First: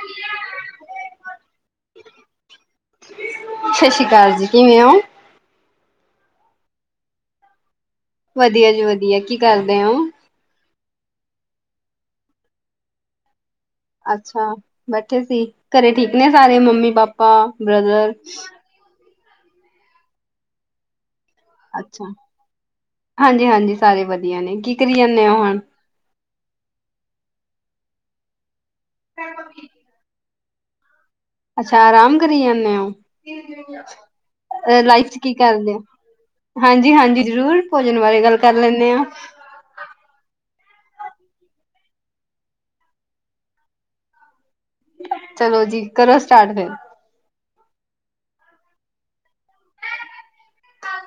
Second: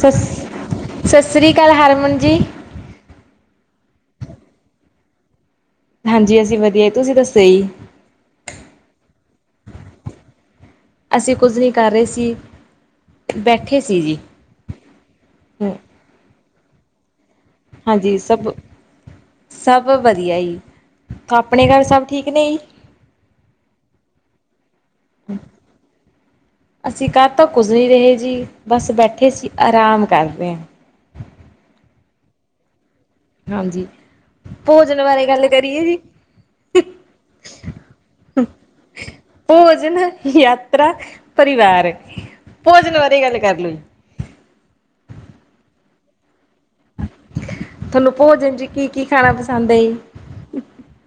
ਸਤਿ ਸ੍ਰੀ ਅਕਾਲ ਹਰਮਨ ਜੀ ਸਤਿ ਸ਼੍ਰੀ ਅਕਾਲ ਜੀ ਕਿਵੇਂ ਹੋ ਹਾਂਜੀ ਅਸੀਂ ਵਧੀਆ ਤੁਸੀਂ ਦੱਸੋ ਜੀ ਵਧੀਆ ਜੀ ਵਧੀਆ ਕੀ ਕਰਦੇ ਹੋ ਅਸੀਂ ਕੁੱਝ ਨਹੀਂ ਕਰ ਰਹੇ ਸੀ ਬੈਠੇ ਸੀ ਜੀ। ਅੱਛਾ ਬੈਠੇ ਸੀ ਹੂੰ ਘਰੇ ਠੀਕ ਨੇ ਸਾਰੇ ਮੰਮੀ ਪਾਪਾ ਬ੍ਰਦਰ ਹਾਂਜੀ ਸਭ ਸਭ ਵਧੀਆ ਜੀ ਆਪਣੇ ਘਰ ਸਭ ਅੱਛਾ ਠੀਕ ਨੇ ਜੀ ਆਂ ਨੇ ਕਿ ਕਰੀ ਜਾਣੇ ਓ ਹੁਣ ਅਸੀਂ ਕਰ ਤਾਂ ਕੁਝ ਨਹੀਂ ਰਹੇ ਜੀ ਬਸ ਬੈਠੇ ਸੀ ਆਰਾਮ ਕਰ [unintelligible] ਅੱਛਾ ਆਰਾਮ ਕਰੀ ਜਾਂਦੇ ਹੋ ਹਾਂਜੀ ਭੋਜਨ ਲਾਈਫ ਚ ਬਾਰੇ ਕੀ ਗੱਲ ਕਰਦੇ ਹੋ ਕਰੀਏ ਜੀ ਹਾਂਜੀ ਹਾਂਜੀ ਜ਼ਰੂਰ ਭੋਜਨ ਬਾਰੇ ਗੱਲ ਕਰ ਲੈਂਦੇ ਹਾਂ ਭੋਜਨ, ਯਾਤਰਾ, ਪਰਿਵਾਰ ਭੋਜਨ ਬਾਰੇ ਗੱਲ ਕਰਲੂ ਚਲੋ ਜੀ ਕਰੋ ਸਟਾਰਟ ਫਿਰ ਤੁਹਾਨੂੰ ਭੋਜਨ ਚ ਕੀ ਕੀ ਖਾਣਾ ਪਸੰਦ ਐ ਜੀ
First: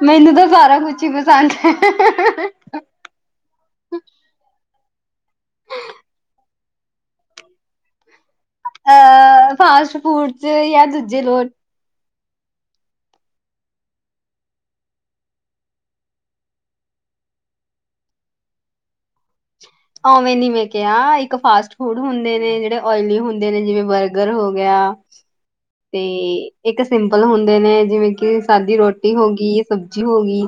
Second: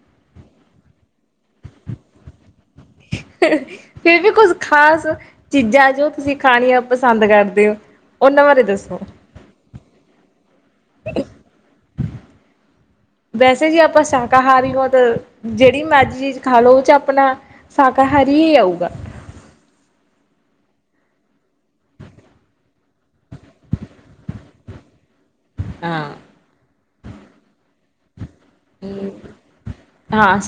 ਮੈਨੂੰ ਤਾਂ ਸਾਰਾ ਕੁਛ ਹੀ ਪਸੰਦ ਐ ਫੇਰ ਵੀ ਕੁੱਝ ਖ਼ਾਸ ਚੀਜ਼ਾਂ ਜੋ ਤੁਸੀਂ ਖਾਣੀਆਂ ਪਸੰਦ ਕਰਦੇ ਹੋ ਉਹਨਾਂ ਬਾਰੇ ਦੱਸੋ ਜਾ ਦੂਜੇ ਲੋਟ ਵੈਸੇ ਜੇ ਆਪਾਂ ਸ਼ਾਕਾਹਾਰੀ ਹਾ ਤਾਂ ਜਿਹੜੀ ਮਰਜ਼ੀ ਚੀਜ਼ ਖਾ ਲਓ ਉਹ ਚ ਆਪਣਾ ਸ਼ਾਕਾਹਾਰੀ ਹੀ ਆਊਗਾ ਔਵੇਂ ਨੀ ਮੈਂ ਕਿਹਾ ਇੱਕ ਫਾਸਟ ਫੂਡ ਹੁੰਦੇ ਨੇ ਜਿਹੜੇ ਓਇਲੀ ਹੁੰਦੇ ਨੇ ਜਿਵੇਂ ਬਰਗਰ ਹੋ ਗਿਆ ਤੇ ਹਾਂ ਇੱਕ ਸਿੰਪਲ ਹੁੰਦੇ ਨੇ ਜਿਵੇਂ ਕਿ ਸਾਦੀ ਰੋਟੀ ਹੋ ਗਈ ਸਬਜ਼ੀ ਹੋ ਗਈ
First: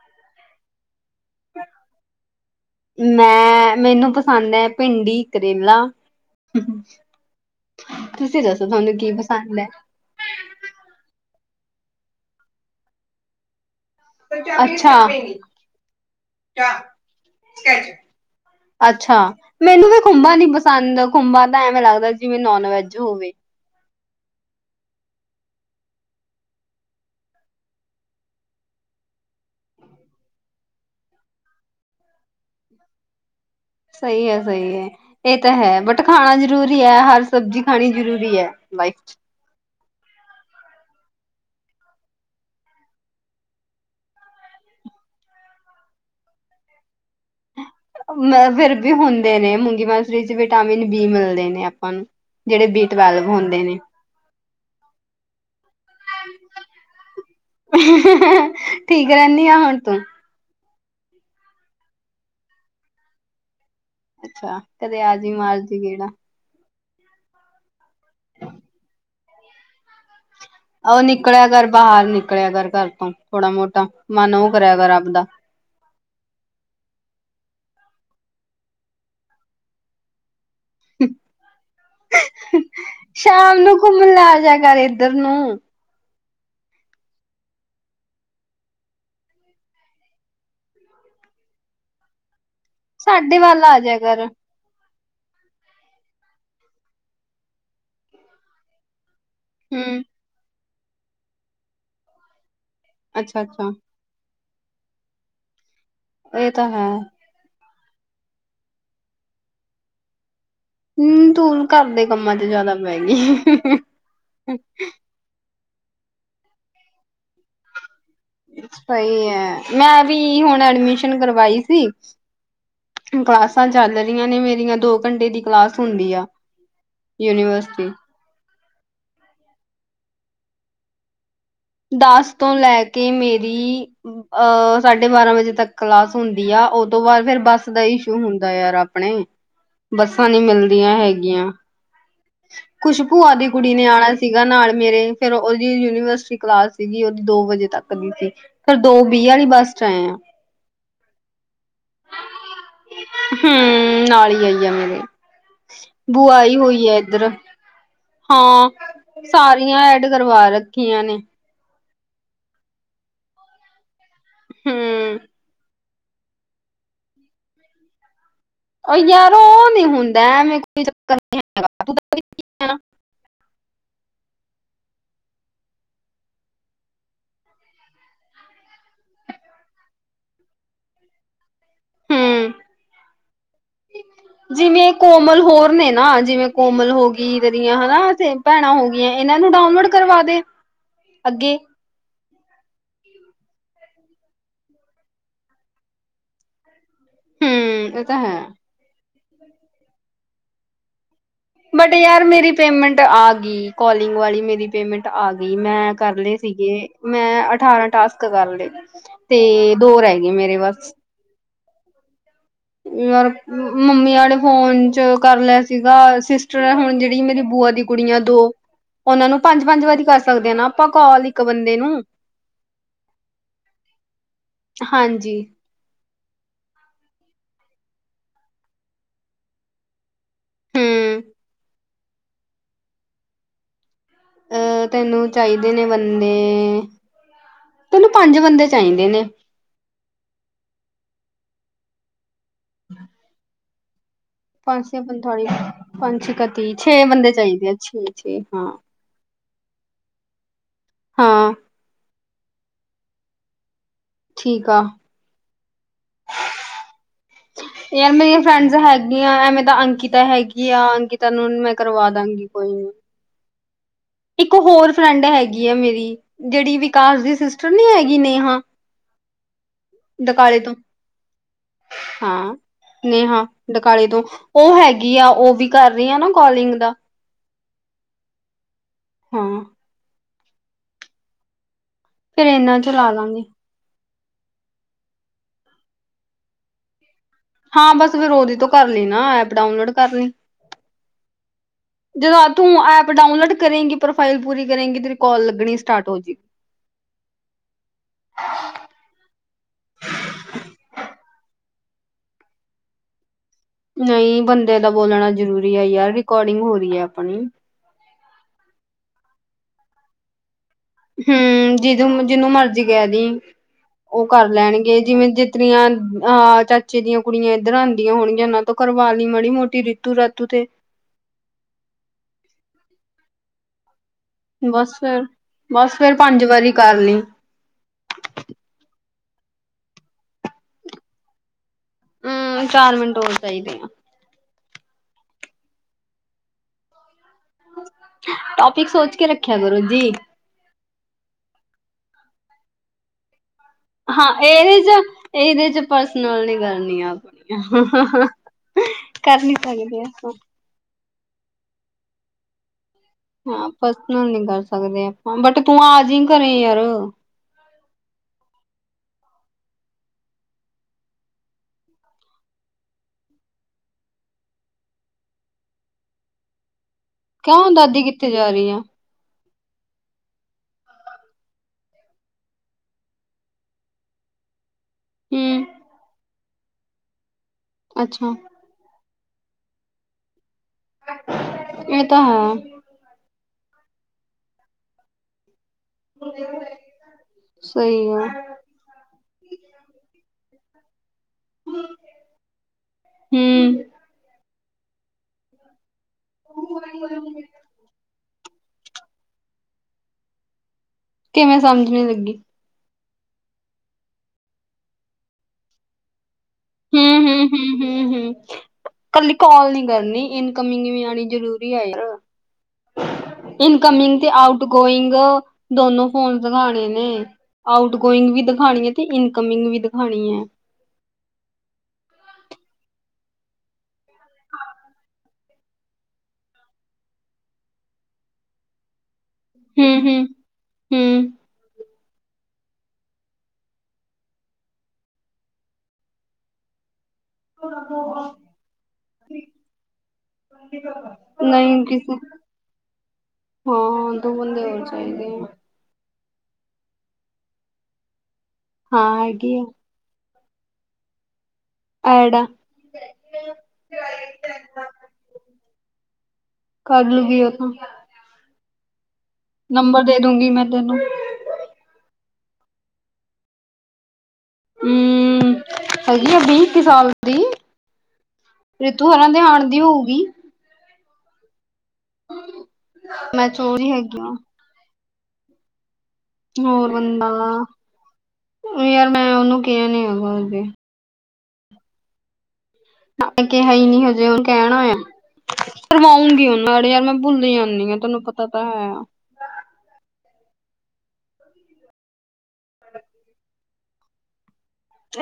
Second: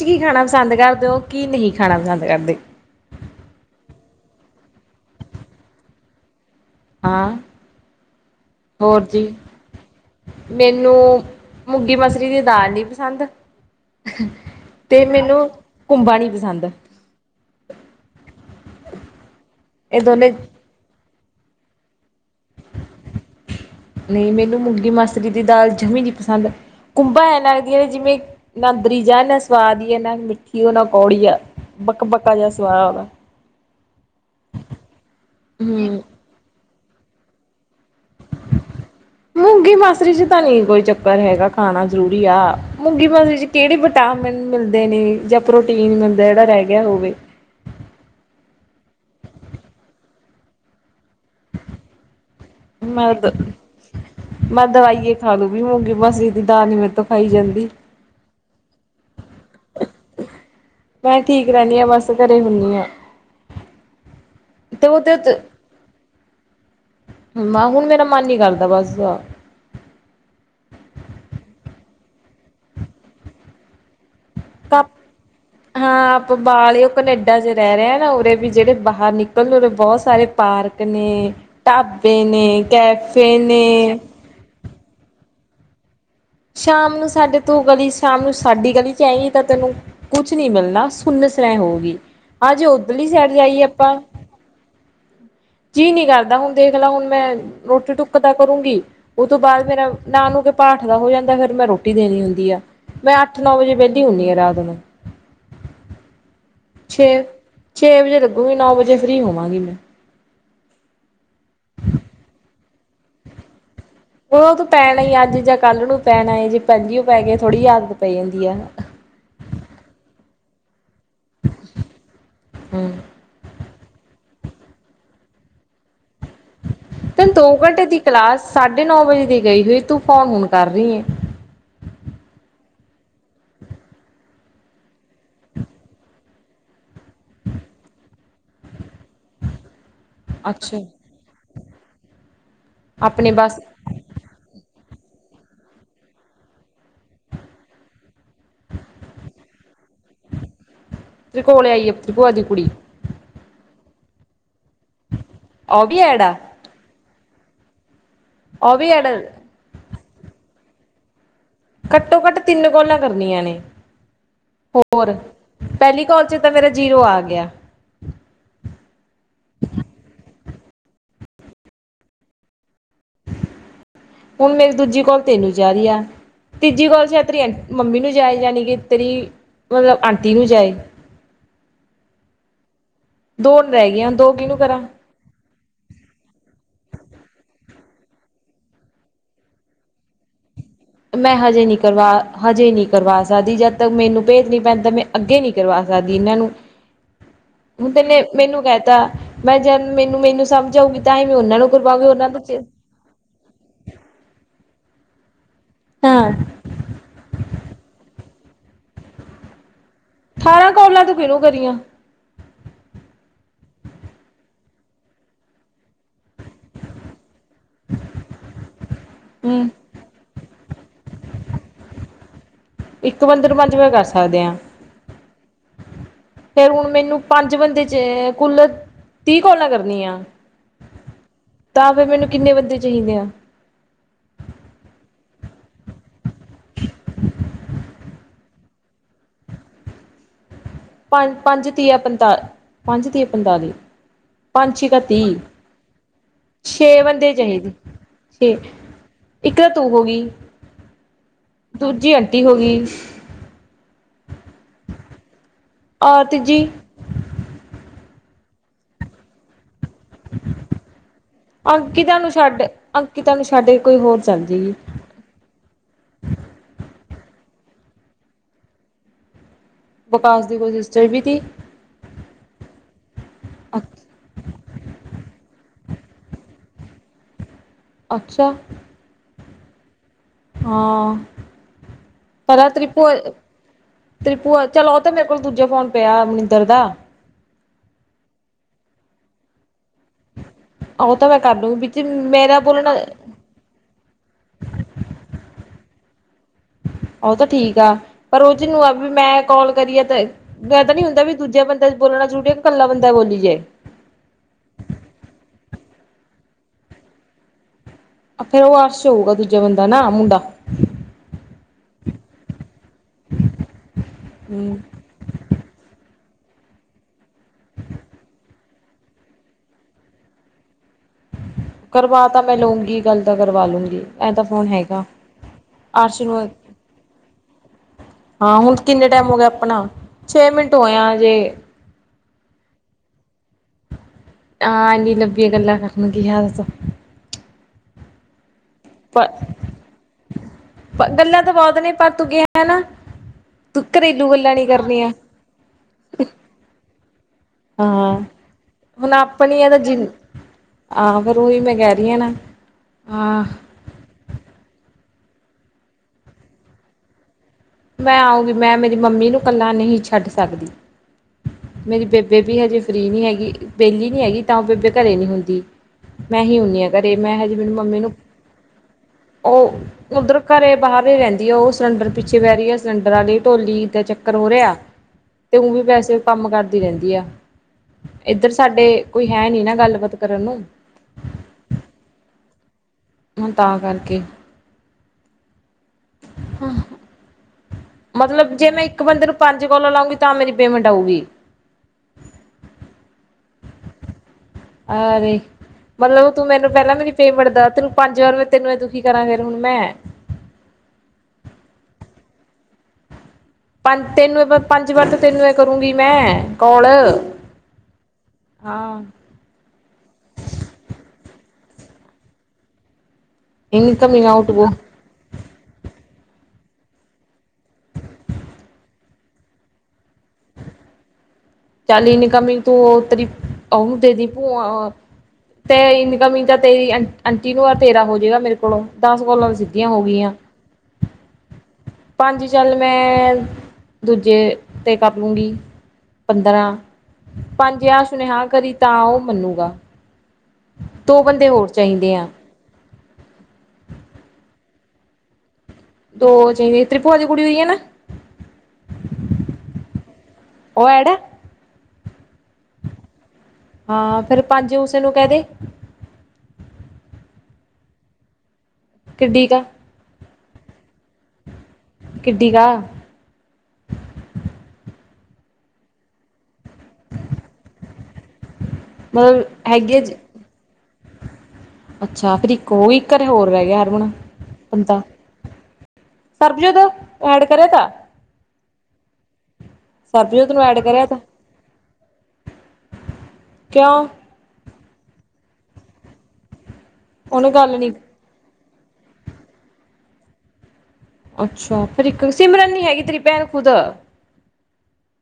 ਤੁਸੀ ਕੀ ਖਾਣਾ ਪਸੰਦ ਕਰਦੇ ਹੋ ਕੀ ਨਹੀਂ ਖਾਣਾ ਪਸੰਦ ਕਰਦੇ ਮੈਂ ਮੈਨੂੰ ਪਸੰਦ ਹੈ ਭਿੰਡੀ, ਕਰੇਲਾ ਹਾਂ ਤੁਸੀਂ ਦੱਸੋ ਤੁਹਾਨੂੰ ਹੋਰ ਕੀ ਜੀ ਪਸੰਦ ਹੈ ਮੁੂੰਗੀ ਮਸਰੀ ਦੀ ਦਾਲ ਨੀ ਪਸੰਦ ਤੇ ਅੱਛਾ, ਮੈਨੂੰ ਘੁੰਬਾ ਨੀ ਪਸੰਦ ਅੱਛਾ ਮੈਨੂੰ ਵੀ ਇਹ ਦੋਨੇ ਖੁੰਬਾ ਨੀ ਪਸੰਦ ਖੁੰਬਾ ਤਾਂ ਐਵੇਂ ਲੱਗਦਾ ਜਿਵੇਂ ਨੋਨ ਵੈਜ ਹੋਵੇ ਨਹੀਂ ਮੈਨੂੰ ਮੂੰਗੀ ਮਸਰੀ ਦੀ ਦਾਲ ਜਮੀ ਜਿ ਪਸੰਦ ਕੁੰਭਾਂ ਐਨਾ ਲਗਦੀਆਂ ਨੇ ਜਿਵੇਂ ਨਾ ਅੰਦਰੀ ਜਾਣ ਨਾ ਸਵਾਦ ਹੀ ਹੈ ਨਾ ਮਿੱਠੀ ਨਾ ਕੌੜੀ ਆ ਬ ਬੱਕਾ ਜਿਹਾ ਸਵਾਦਾ ਸਹੀ ਹੈ-ਸਹੀ ਹੈ ਇਹ ਤਾਂ ਹੈ ਬਟ ਹੂੰ। ਖਾਣਾ ਜ਼ਰੂਰੀ ਹੈ ਹਰ ਸਬਜ਼ੀ ਖਾਣੀ ਜ਼ਰੂਰੀ ਹੈ ਲਾਈਫ ਚ ਰੀ ਚ ਤਾਂ ਨਹੀਂ ਕੋਈ ਚੱਕਰ ਹੈਗਾ ਖਾਣਾ ਜ਼ਰੂਰੀ ਆ ਮਗੀ ਮਸਰੀ ਚ ਕਿਹੜੇ ਵਿਟਾਮਿਨ ਮਿਲਦੇ ਨੇ ਜਾਂ ਪ੍ਰੋਟੀਨ ਮਿਲਦਾ ਜਿਹੜਾ ਰਹਿ ਗਿਆ ਹੋਵੇ ਫਿਰ ਵੀ ਹੁੰਦੇ ਨੇ ਮੂੰਗੀ ਮਾਸਰੀ ਚ ਵਿਟਾਮਿਨ ਬੀ ਮਿਲਦੇ ਨੇ ਆਪਾਂ ਨੂੰ ਜਿਹੜੇ ਬੀ ਮੈਂ ਟਵੈਲਵ ਹੁੰਦੇ ਨੇ ਮੈਂ ਦਵਾਈਏ ਖਾ ਲੂ ਵੀ ਮੂੰਗੀ ਮਸਰੀ ਦੀ ਦਾਲ ਨੂੰ ਮੇਰੇ ਤੋਂ ਖਾਈ ਜਾਂਦੀ ਠੀਕ ਰਹਿੰਦੀ ਆ ਹੁਣ ਤੂੰ ਮੈਂ ਠੀਕ ਰਹਿੰਦੀ ਆ ਬਸ ਘਰੇ ਹੁਨੀ ਆ ਅੱਛਾ ਕਦੇ ਆਜੀ ਮਾਰ ਜੀ ਗੇੜਾ ਬਾ ਹੁਣ ਮੇਰਾ ਮਨ ਨੀ ਕਰਦਾ ਬਸ ਉਹ ਨਿਕਲਿਆ ਕਰ ਬਾਹਰ ਨਿਕਲਿਆ ਕਰ ਘਰ ਤੋਂ ਥੋੜਾ ਮੋਟਾ ਮਨ ਉਹ ਕਰਿਆ ਕਰ ਆਪਦਾ ਹਾਂ ਆਪ ਬਾਹਰ ਓ ਕਨੇਡਾ ਚ ਰਹਿ ਰਿਹਾ ਨਾ ਉਰੇ ਵੀ ਜਿਹੜੇ ਬਾਹਰ ਨਿਕਲਣ ਉਰੇ ਬਹੁਤ ਸਾਰੇ ਪਾਰਕ ਨੇ ਢਾਬੇ ਨੇ ਕੈਫੇ ਸ਼ਾਮ ਨੂੰ ਨੇ ਘੁੰਮਣ ਲਾ ਜਾ ਕਰ ਇੱਧਰ ਨੂੰ ਸ਼ਾਮ ਨੂੰ ਸਾਡੇ ਤੋਂ ਗਲੀ ਸ਼ਾਮ ਨੂੰ ਸਾਡੀ ਗਲੀ ਚ ਆਏਗੀ ਤਾਂ ਤੈਨੂੰ ਕੁਛ ਨਹੀਂ ਮਿਲਣਾ ਸੁੰਨ ਸਰਾਏ ਹੋਊਗੀ ਹਾਂ ਜੇ ਉੱਧਰਲੀ ਸਇਡ ਸਾਡੇ ਜਾਈਏ ਵੱਲ ਆ ਆਪਾਂ ਜਾ ਕਰ ਜੀ ਨਹੀਂ ਕਰਦਾ ਹੁਣ ਦੇਖ ਲਾ ਹੁਣ ਮੈਂ ਰੋਟੀ ਢੁੱਕ ਦਾ ਕਰੂੰਗੀ ਉਹ ਤੋਂ ਬਾਅਦ ਮੇਰਾ ਹਮ ਨਹਾ ਨੂੰ ਕੇ ਪਾਠ ਦਾ ਹੋ ਜਾਂਦਾ ਫਿਰ ਮੈਂ ਰੋਟੀ ਦੇਣੀ ਹੁੰਦੀ ਆ ਮੈਂ ਅੱਠ ਅੱਛਾ ਨੌ ਅੱਛਾ ਵਜੇ ਵਿਹਲੀ ਹੁੰਦੀ ਹਾਂ ਰਾਤ ਚਲ ਇਹ ਤਾਂ ਹੈ ਛੇ ਵਜੇ ਲੱਗੂਗੀ ਨੌ ਵਜੇ ਫਰੀ ਹੋਵਾਂਗੀ ਮੈਂ ਹੂੰ ਤੂੰ ਘਰ ਦੇ ਕੰਮਾਂ ਚ ਜ਼ਿਆਦਾ ਪੈ ਗਈ ਉਹ ਤਾਂ ਪੈਣਾ ਹੀ ਅੱਜ ਜ ਕੱਲ੍ਹ ਨੂੰ ਪੈਣਾ ਏ ਜੇ ਪਹਿਲੀਓ ਪੈ ਗਏ ਥੋੜ੍ਹੀ ਜੀ ਆਦ ਸਹੀ ਹੈ ਮੈਂ ਵੀ ਕੀ ਹੁਣ ਐਡਮਿਸ਼ਨ ਕਰਵਾਈ ਸੀ ਕਸ ਚੱਲ ਰਹੀਆਂ ਨੇ ਮੇਰੀਆਂ ਦੋ ਘੰਟੇ ਦੀ ਕਲਾਸ ਹੁੰਦੀ ਆ ਤੈਨੂੰ ਦੋ ਘੰਟੇ ਯੂਨੀਵਰਸਿਟੀ ਦੀ ਕਲਾਸ ਸਾਢੇ ਨੌ ਵਜੇ ਦੀ ਗਈ ਹੋਈ ਤੂੰ ਫੋਨ ਹੁਣ ਕਰ ਰਹੀ ਦਸ ਤੋਂ ਲੈ ਕੇ ਮੇਰੀ ਅਹ ਸਾਢੇ ਬਾਰਾਂ ਵਜੇ ਤੱਕ ਕਲਾਸ ਹੁੰਦੀ ਆ ਉ ਤੋਂ ਬਾਅ ਫਿਰ ਬੱਸ ਦਾ ਇਸ਼ੂ ਹੁੰਦਾ ਯਾਰ ਆਪਣੇ ਬੱਸਾਂ ਨੀ ਅੱਛਾ। ਮਿਲਦੀਆਂ ਹੈਗੀਆਂ ਕੁਛ ਆਪਣੇ ਭੂਆ ਦੀ ਬਸ ਕੁੜੀ ਤੇਰੇ ਨੇ ਆਣਾ ਸੀਗਾ ਨਾਲੇ ਮੇਰੇ ਫੇਰ ਉਹਦੀ ਯੂਨੀਵਰਸਿਟੀ ਕਲਾਸ ਸੀਗੀ ਉਹਦੀ ਦੋ ਵਜੇ ਤੱਕ ਦੀ ਸੀ ਫੇਰ ਦੋ ਵੀਹ ਵਾਲੀ ਬੱਸ ਚ ਆਏ ਆ ਤੇਰੇ ਕੋਲੇ ਆਈ ਆ ਤੇਰੀ ਭੂਆ ਦੀ ਕੁੜੀ ਹਮ ਨਾਲ ਹੀ ਆਈ ਮੇਰੇ ਉਹ ਵੀ ਐਡ ਆ ਬੂਆ ਆਈ ਹੋਈ ਹੈ [inaudible] ਹਾਂ ਉਹ ਵੀ ਐਡ ਸਾਰੀਆਂ ਐਡ ਕਰਵਾ ਰ ਖੀਆਂ ਨੇ ਘੱਟੋ ਘੱਟ ਤਿੰਨ ਕੋਲਾਂ ਕਰਨੀਆਂ ਨੇ ਹੋਰ ਹਮ ਪਹਿਲੀ ਕਾਲ 'ਚ ਤਾਂ ਮੇਰਾ ਜੀਰੋ ਆ ਗਿਆ ਉਹ ਯਾਰ ਉਹ ਨੀ ਹੁੰਦਾ ਐਵੇਂ ਕੋਈ ਚੱਕਰ ਨੀ ਹੈਗਾ [unintelligible] ਹੁਣ ਮੇਰੀ ਦੂਜੀ ਕੋਲ ਤੈਨੂੰ ਜਾ ਰਹੀ ਆ ਤੀਜੀ ਕੋਲ ਸ਼ਾਇਦ ਤੇਰੀ ਮੰਮੀ ਨੂੰ ਜਾਏ ਯਾਨੀ ਕਿ ਤੇਰੀ ਮਤਲਬ ਆਂਟੀ ਨੂੰ ਜਾਏ ਹੂੰ ਦੋ ਰਹਿ ਗਈਆਂ ਦੋ ਕਿਹਨੂੰ ਕਰਾਂ? ਜਿਵੇਂ ਕੋਮਲ ਹੋਰ ਨੇ ਨਾ ਜਿਵੇਂ ਕੋਮਲ ਹੋ ਗਈ ਹਨਾ ਤੇ ਭੈਣਾਂ ਹੋ ਗਈਆਂ ਇਹਨਾਂ ਨੂੰ ਡਾਊਨਲੋਡ ਕਰਵਾ ਦੇ ਮੈਂ ਅੱਗੇ ਹਜੇ ਨਹੀਂ ਕਰਵਾ ਹਜੇ ਨਹੀਂ ਕਰਵਾ ਸਕਦੀ ਜਦ ਤੱਕ ਮੈਨੂੰ ਭੇਤ ਨਹੀਂ ਪੈਦਾ ਮੈਂ ਅੱਗੇ ਨਹੀਂ ਕਰਵਾ ਸਕਦੀ ਇਹਨਾਂ ਨੂੰ ਹੂੰ ਹੁਣ ਇਹ ਤਾਂ ਤੈਨੇ ਹੈ ਮੈਨੂੰ ਕਹਿ ਤਾਂ ਮੈਂ ਜੇ ਮੈਨੂੰ ਮੈਨੂੰ ਸਮਝ ਆਊਗੀ ਤਾਂ ਹੀ ਮੈਂ ਉਹਨਾਂ ਨੂੰ ਬਟ ਕਰਵਾਉਗੀ ਯਾਰ ਉਹਨਾਂ ਤੋਂ ਮੇਰੀ ਪੇਮੈਂਟ ਆ ਗਈ ਕੋਲਿੰਗ ਵਾਲੀ ਮੇਰੀ ਪੇਮੈਂਟ ਆ ਗ ਗੀ ਮੈਂ ਹਾਂ ਕਰਲੇ ਸੀਗੇ ਮੈਂ ਅਠਾਰਾਂ ਟਾਸਕ ਕਰਲੇ ਤੇ ਦੋ ਰਹਿ ਗਏ ਮੇਰੇ ਅਠਾਰਾਂ ਬਸ ਕੋਲਾਂ ਤੂੰ ਕਿਹਨੂੰ ਕਰੀਆਂ ਯਾਰ ਮੰਮੀ ਅਲੇ ਫੋਨ ਚ ਕਰ ਲਿਆ ਸੀਗਾ ਸਿਸਟਰ ਹੁਣ ਜਿਹੜੀ ਮੇਰੀ ਬੂਆ ਦੀ ਕੁੜੀਆਂ ਦੋ ਉਹਨਾਂ ਨੂੰ ਪੰਜ ਹੂੰ ਪੰਜ ਵਾਰੀ ਕਰ ਸਕਦੇ ਆ ਨਾ ਆਪਾਂ ਕਾਲ ਇੱਕ ਬੰਦੇ ਨੂੰ ਇੱਕ ਬੰਦੇ ਨੂੰ ਪੰਜ ਵਾਰ ਕਰ ਸਕਦੇ ਹਾਂ ਹਾਂਜੀ ਫੇਰ ਹੁਣ ਮੈਨੂੰ ਪੰਜ ਬੰਦੇ ਚ ਕੁੱਲ ਤੀਹ ਕੋਲਾਂ ਕਰਨੀ ਆ ਹੂੰ ਤਾਂ ਫਿਰ ਮੈਨੂੰ ਕਿੰਨੇ ਬੰਦੇ ਚਾਹੀਦੇ ਆ ਅਹ ਤੈਨੂੰ ਚਾਹੀਦੇ ਨੇ ਬੰਦੇ ਤੈਨੂੰ ਪੰਜ ਬੰਦੇ ਚਾਹੀਦੇ ਨੇ ਪੰਜ ਪੰਜ ਤੀਆ ਪੰਤਾਲ ਪੰਜ ਤੀਆ ਪੰਤਾਲੀ ਪੰਜ ਛੀਕਾ ਤੀਹ ਪੰਤਾਲੀ ਪੰਜ ਛਿਕਾ ਤੀਹ ਛੇ ਬੰਦੇ ਚਾਹੀਦੇ ਆ ਛੇ ਛੇ ਹਾਂ ਇਕ ਤਾਂ ਤੂੰ ਹੋ ਗਈ ਹਾਂ ਦੂਜੀ ਅ ਟੀ ਹੋ ਗਈ ਠੀਕ ਆ ਔਰਤ ਜੀ ਯਾਰ ਮੇਰੀਆਂ ਫਰੈਂਡਸ ਹੈਗੀਆਂ ਐਵੇਂ ਤਾਂ ਅੰਕਿਤਾ ਹੈਗੀ ਆ ਅੰਕਿਤਾ ਨੂੰ ਮੈਂ ਕਰਵਾ ਦਾਂਗੀ ਕੋਈ ਨੀ ਸਾਡੇ ਇੱਕ ਹੋਰ ਫਰੈਂਡ ਹੈਗੀ ਆ ਮੇਰੀ ਜਿਹੜੀ ਵਿਕਾਸ ਦੀ ਨੀ ਹੈਗੀ ਨੇਹਾ ਵਿਕਾਸ ਦੀ ਡਕਾਲੇ ਕੋਈ ਤੋਂ ਸਿਸਟਰੀ ਵੀ ਤੀ ਹਾਂ ਨੇਹਾ ਡਕਾਲੇ ਤੋਂ ਉਹ ਹੈਗੀ ਆ ਉਹ ਵੀ ਕਰ ਰਹੀ ਹਾਂ ਨਾ ਕੋਲਿੰਗ ਦਾ ਅੱਛਾ ਹਾਂ ਹਾਂ ਫੇਰ ਪਰ ਆ ਇਹਨਾਂ ਤੇਰੀ ਚ ਲਾ ਭੂਆ ਲਾਂਗੇ ਤੇਰੀ ਭੂਆ ਚੱਲ ਉਹ ਤੇ ਮੇਰੇ ਕੋਲ ਦੂਜਾ ਫੋਨ ਪਿਆ ਮਨਿੰਦਰ ਦਾ ਹਾਂ ਬਸ ਫਿਰ ਉਹਦੇ ਤੋਂ ਕਰ ਲਈ ਨਾ ਐਪ ਡਾਊਨਲੋਡ ਕਰਨ ਉਹ ਤਾਂ ਮੈਂ ਕਰ ਲੂੰਗੀ ਵਿੱਚ ਜਦੋਂ ਮੇਰਾ ਤੂੰ ਬੋਲਣਾ ਐਪ ਡਾਊਨਲੋਡ ਕਰੇਗੀ ਪ੍ਰੋਫਾਈਲ ਪੂਰੀ ਕਰੇਗੀ ਤੇਰੀ ਕੋਲ ਲੱਗਣੀ ਸਟਾਰਟ ਹੋ ਜੀ ਉਹ ਤਾਂ ਠੀਕ ਆ ਪਰ ਉਹ ਚ ਨੂੰ ਆ ਵੀ ਮੈਂ ਕਾਲ ਕਰੀਏ ਤੇ ਮੈਂ ਤਾਂ ਨੀ ਹੁੰਦਾ ਵੀ ਦੂਜੇ ਬੰਦੇ ਬੋਲਣਾ ਜ਼ਰੂਰੀ ਹੈ ਇਕੱਲਾ ਬੰਦਾ ਬੋਲੀ ਜਾਏ ਨਹੀਂ ਬੰਦੇ ਦਾ ਬੋਲਣਾ ਜਰੂਰੀ ਹੈ ਯਾਰ ਰਿਕੋਡਿੰਗ ਹੋ ਰਹੀ ਹੈ ਆਪਣੀ ਫੇਰ ਉਹ ਰਸ਼ ਹੋਊਗਾ ਦੂਜਾ ਬੰਦਾ ਨਾ ਮੁੰਡਾ ਹੰ ਜਿਹਦੂੰ-ਜਿਹਨੂੰ ਮਰਜ਼ੀ ਕਹਿ ਦੀਂ ਉਹ ਕਰ ਹੂੰ ਲੈਣਗੇ ਜਿਵੇਂ ਜੇ ਤੇਰੀਆਂ ਆਹ ਚਾਚੇ ਦੀਆਂ ਕੁੜੀਆਂ ਇੱਧਰ ਆਉਂਦੀਆਂ ਹੋਣਗੀਆਂ ਓਹਨਾਂ ਤੋਂ ਕਰਵਾ ਲਈਂ ਮਾੜੀ-ਮੋਟੀ ਰੀਤੂ-ਰਾਤੂ ਤੇ। ਕਰਵਾ ਤਾਂ ਮੈਂ ਲਊਂਗੀ ਗੱਲ। ਪਤਾ ਕਰਵਾ ਲੂੰਗੀ। ਐਂ ਤਾਂ ਫੋਨ ਬਸ ਹੈਗਾ ਫਿਰ, ਬਸ ਫਿਰ ਅਰਸ਼ ਨੂੰ ਪੰਜ ਵਾਰੀ ਕਰ ਲਈਂ। ਟਾਇਮ ਹੋ ਗਿਆ ਆਪਣਾ, ਛੇ ਮਿੰਟ ਹੋਇਆ ਅਜੇ। ਹੂੰ ਚਾਰ ਮਿੰਟ ਹੋਰ ਚਾਹੀਦੇ ਆ। ਹਾਂਜੀ ਨਵੀਆਂ ਗੱਲਾਂ ਕਰਨਗੀਆਂ [inaudible] ਠੀਕ ਸੋਚ ਕੇ ਰੱਖਿਆ ਕਰੋ ਜੀ। ਗੱਲਾਂ ਤਾਂ ਬਹੁਤ ਨੇ ਪਰ ਤੂੰ ਹਾਂ ਘਰੇਲੂ ਗੱਲਾਂ ਨੀ ਇਹਦੇ ਚ, ਕਰਨੀਆਂ ਇਹਦੇ ਚ ਪਰਸਨਲ ਨੀਂ ਕਰਨੀਆਂ ਹਾਂ ਆਪਣੀਆਂ ਕਰ ਨੀ ਸਕਦੇ ਆਪਾਂ। ਹਾਂ ਫਿਰ ਉਹੀ ਮੈਂ ਕਹਰੀ ਹਾਂ ਨਾ। [inaudible] ਹਾਂ ਪਰਸਨਲ ਨੀ ਕਰ ਸਕਦੇ ਆਪਾਂ, ਬਟ ਤੂੰ ਅਜਾਈਂ ਘਰੇ ਯਾਰ। ਮੈਂ ਆਉਗੀ, ਮੈਂ ਮੇਰੀ ਮੰਮੀ ਨੂੰ ਇਕੱਲਾ ਨਹੀਂ ਛੱਡ ਸਕਦੀ। ਮੇਰੀ ਬੇਬੇ ਵੀ ਹਜੇ ਫਰੀ ਨਹੀਂ ਹੈਗੀ, ਵਿਹਲੀ ਨੀ ਹੈਗੀ ਤਾਂ ਉਹ ਬੇਬੇ ਘਰੇ ਨਹੀਂ ਹੁੰਦੀ, ਮੈਂ ਹੀ ਹੁਨੀ ਘਰੇ ਮੈਂ ਹਜੇ ਮੇਰੀ ਕਿਉਂ ਮਮੀ ਦਾਦੀ ਨੂੰ, ਕਿੱਥੇ ਜਾ ਰਹੀ ਆ ਉਹ ਉਧਰ ਘਰੇ ਬਾਹਰ ਹੀ ਰਹਿੰਦੀ ਆ, ਉਹ ਸਿਲੰਡਰ ਪਿੱਛੇ ਬਹਿ ਰਹੀ ਹੈ। ਸਿਲੰਡਰ ਵਾਲੇ ਢੋਲੀ ਤਗ ਚੱਕਰ ਹੋ ਰਿਹਾ। ਤੇ ਹੂੰ ਉੰ ਵੀ ਪੈਸੇ ਕੰਮ ਕਰਦੀ ਰਹਿੰਦੀ ਆ। ਅੱਛਾ ਇੱਧਰ ਸਾਡੇ ਕੋਈ ਹੈ ਨੀ ਨਾ ਗੱਲਬਾਤ ਕਰਨ ਨੂੰ। ਇਹ ਤਾਂ ਹੈ। ਹੁਣ ਤਾਂ ਕਰਕੇ। [inaudible] ਆ ਮਤਲਬ ਜੇ ਮੈਂ ਇੱਕ ਬੰਦੇ ਨੂੰ ਪੰਜ ਕੋਲਾਂ ਲਾਉਂਗੀ ਤਾਂ ਮੇਰੀ ਪੇਮੈਂਟ ਆਊਗੀ? ਹੂੰ [unintelligible] ਅਰੇ ਮਤਲਬ, ਤੂੰ ਮੈਨੂੰ ਪਹਿਲਾਂ ਮੇਰੀ ਪੇਮੈਂਟ ਦਸ। ਤੈਨੂੰ ਪੰਜ ਹਜ਼ਾਰ [unintelligible] ਤੈਨੂੰ ਮੈਂ ਹੁਣ ਕੀ ਕਰਾਂ ਕਿਵੇਂ? ਸਮਝ ਨਹੀਂ ਲੱਗੀ। ਤਿੰਨ ਤਿੰਨ ਤੇ ਪੰਜ ਵਾਰ ਪੰਜ ਵਾਰ ਤਾਂ ਤੈਨੂੰ ਵੀ ਮੈਂ ਕੋਲ ਹੂੰ, ਹੂੰ, ਹੂੰ, ਹੂੰ, ਹੂੰ ਹਾਂ ਕੱਲੀ ਕਾਲ ਨੀ ਕਰਨੀ, ਇਨਕਮਿੰਗ ਵੀ ਆਉਣੀ ਜ਼ਰੂਰੀ [unintelligible] ਇਨਕਮਿੰਗ ਤੇ ਆਊਟ ਗੋਇੰਗ ਦੋਨੋ। ਫੋਨ ਦਿਖਾਣੇ ਨੇ ਆਊਟ ਗੋਇੰਗ ਵੀ ਦਿਖਣੀ ਹੈ ਤੇ ਇਨਕਮਿੰਗ ਵੀ ਦਿਖਣੀੀ ਹੈ ਚੱਲ ਇਨਕਮਿੰਗ ਤੂੰ ਉਤਰੀ ਦੇ ਦੀ ਭ ਤੇ ਇਨਕਮਿੰਗ ਤਾਂ ਤੇਰੀ ਆਂਟੀ ਨੂੰ ਤੇਰਾ ਹੋ ਜਾੇਗਾ ਮੇਰੇ ਕੋਲੋਂ ਦਸ ਕੋਲ ਵੀ ਸਿੱਧੀਆਂ ਹੂੰ ਹੋ ਹੂੰ ਗਈਆਂ ਹੂੰ ਪੰਜ ਚੱਲ ਮੈਂ ਦੂਜੇ 'ਤੇ ਕਰ ਲੂੰਗੀ ਪੰਦਰਾਂ ਪੰਜ ਆ ਸੁਨੇਹਾ ਕਰੀ ਤਾਂ ਉਹ ਮੰਨੂਗਾ ਦੋ [unintelligible] ਬੰਦੇ ਹੋਰ ਨਹੀਂ ਨਹੀਂ ਚਾਹੀਦੇ ਹਾਂ ਆ ਉਹ ਤਾਂ ਹੈ [inaudible] ਤੇਰੀ ਭੂਆ ਦੀ ਕੁੜੀ ਆਈ ਹੋਈ ਹ ਨਾ ਹਾਂ ਹੈ ਆ ਉਹ ਐਡ ਐਡ ਆ ਹਾਂ ਫੇਿਰ ਪੰਜ ਉਸੇ ਨੂੰ ਕਹ ਦੇ ਕਰ [inaudible] ਕਿੱਡੀ ਕਾ ਨੰਬਰ ਦੇ ਦੂਗੀ ਮੈਂ ਤੈਨੂੰ ਕਿੱਡੀ ਕਾਇਆ ਹਮ ਹੈਗੀ ਆ ਬੀ ਇੱਕੀ ਸਾਲ ਦੀ ਰਿਤੂ ਹੋਰਾਂ ਦੇ ਮਤਲਬ ਆਉਣ ਦੀ ਹੈਗੀ ਆ ਹੋਊਗੀ ਅੱਛਾ ਫਿਰ ਇੱਕ ਉਹੀ ਘਰੇ ਮੈਂ ਹੋਰ ਰਹਿ ਗਿਆ ਚੋਰ ਯਾਰ ਹੀ ਹੁਣਾ ਹੈਗੀ ਆ ਬੰਦਾ [unintelligible] ਪ੍ਰਭਜੋਤ ਹੋਰ ਬੰਦਾ ਪਾਠ ਕਰੇਗਾ ਯਾਰ ਮੈਂ ਉਹਨੂੰ ਕਿਹਾ ਨੀ ਹੈਗਾ ਪ੍ਰਭਜੋਤ ਹਜੇ ਤੈਨੂੰ ਐਡ ਕਰਿਆ ਤਾਂ ਕਿਹਾ ਹੀ ਨੀ ਕਿਉਂ ਹਜੇ ਉਹਣ ਕਹਿਣ ਹੋਇਆ ਕਰਵਾਊਂਗੀ ਉਹ ਨਾਲੇ ਯਾਰ ਮੈਂ ਉਹਨੇ ਭੁੱਲੀ ਗੱਲ ਆਂਦੀ ਨੀ ਹਾਂ ਤਹਨੂੰ ਪਤਾ [inaudible] ਹਾਂ ਅੱਛਾ ਫਿਰ ਇੱਕ ਸਿਮਰਨ ਨੀ ਹੈਗੀ ਤੇਰੀ ਭੈਣ ਖੁਦ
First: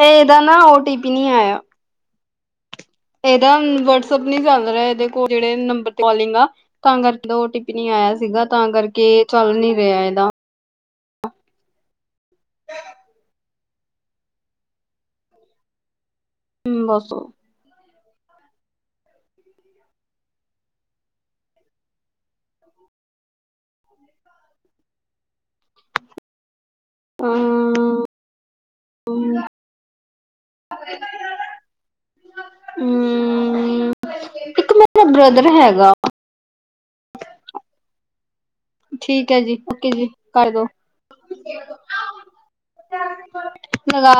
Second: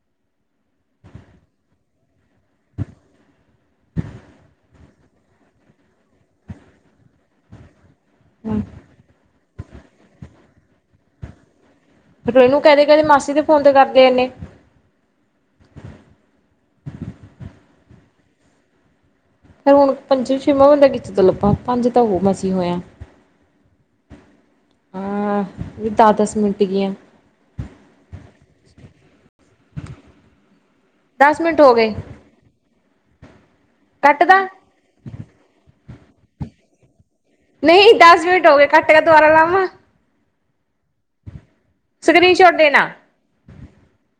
ਇਹਦਾ ਨਾ ਓਟੀ ਪੀ ਨੀ ਆਇਆ ਇਹਦਾ ਵਟਸਐਪ ਨੀ ਚੱਲ ਰਿਹਾ ਕੋਲ ਜਿਹੜੇ ਨੰਬਰ ਕਲਿੰਗ ਆ ਤਾਂ ਕਰਦਾ ਓ ਟੀ ਪੀ ਨਹੀਂ ਆਇਆ ਸੀਗਾ ਤਾਂ ਕਰਕੇ ਚੱਲ ਨੀ ਰਿਹਾ ਦਾਾਂ ਫਿਰ ਉਹਨੂੰ ਨੂੰ ਕਹਿੰਦੇ ਕਹਿੰਦੇ ਮਾਸੀ ਦੇ ਫੋਨ ਕਰਦੇ ਆ ਨੇੇ ਹਮ ਦਸੋ ਹੁਣ ਪੰਜਂ ਛੇਵਾਂ ਬੰਦਾ ਕਿਥੋ ਤੋਂ ਲੱਭਾ ਪੰਜ ਤਾਂ ਉਹ ਮਸੀ ਹੋਇਆ, ਹਾਂ ਦਸ ਦਸ ਮਿੰਟ ਹੂੰ ਦਸ ਮਿੰਟ ਹੋ ਗਏ ਹੂੰ ਹੂੰ ਕੱਟਦਾ ਇੱਕ ਮੇਰਾ ਬ੍ਰਦਰ ਹੈਗਾ ਨਹੀਂ ਦਸ ਮਿੰਟ ਹੋਗੇ ਘੱਟ ਕਾ ਦੁਬਾਰਾ ਲਾਵਾਂ ਕੱਟ ਦੋ ਸਕਰੀਨਸ਼ੋਟ ਦੇਣਾ ਲਗਾ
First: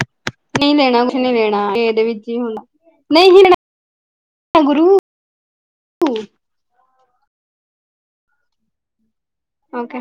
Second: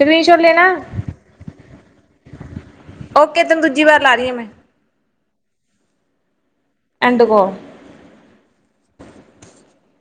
ਸਕਰੀਨ ਸ਼ੋਟ ਨਹੀਂ ਲੈਣਾ ਕੁਛ ਨਹੀਂ ਲੈਣਾ ਇਹਦੇ ਵਿੱਚ ਹੀ ਹੁੰਦਾ ਨਹੀਂ ਓਕੇ ਤੈਨੂੰ ਦੂਜੀ ਵਾਰ ਲਾ ਰਹੀ ਹਾਂ ਮੈਂ ਲੈਣਾ ਗੁਰੂ ਹੋ ਐਡ [unintelligible] ਓਕੇ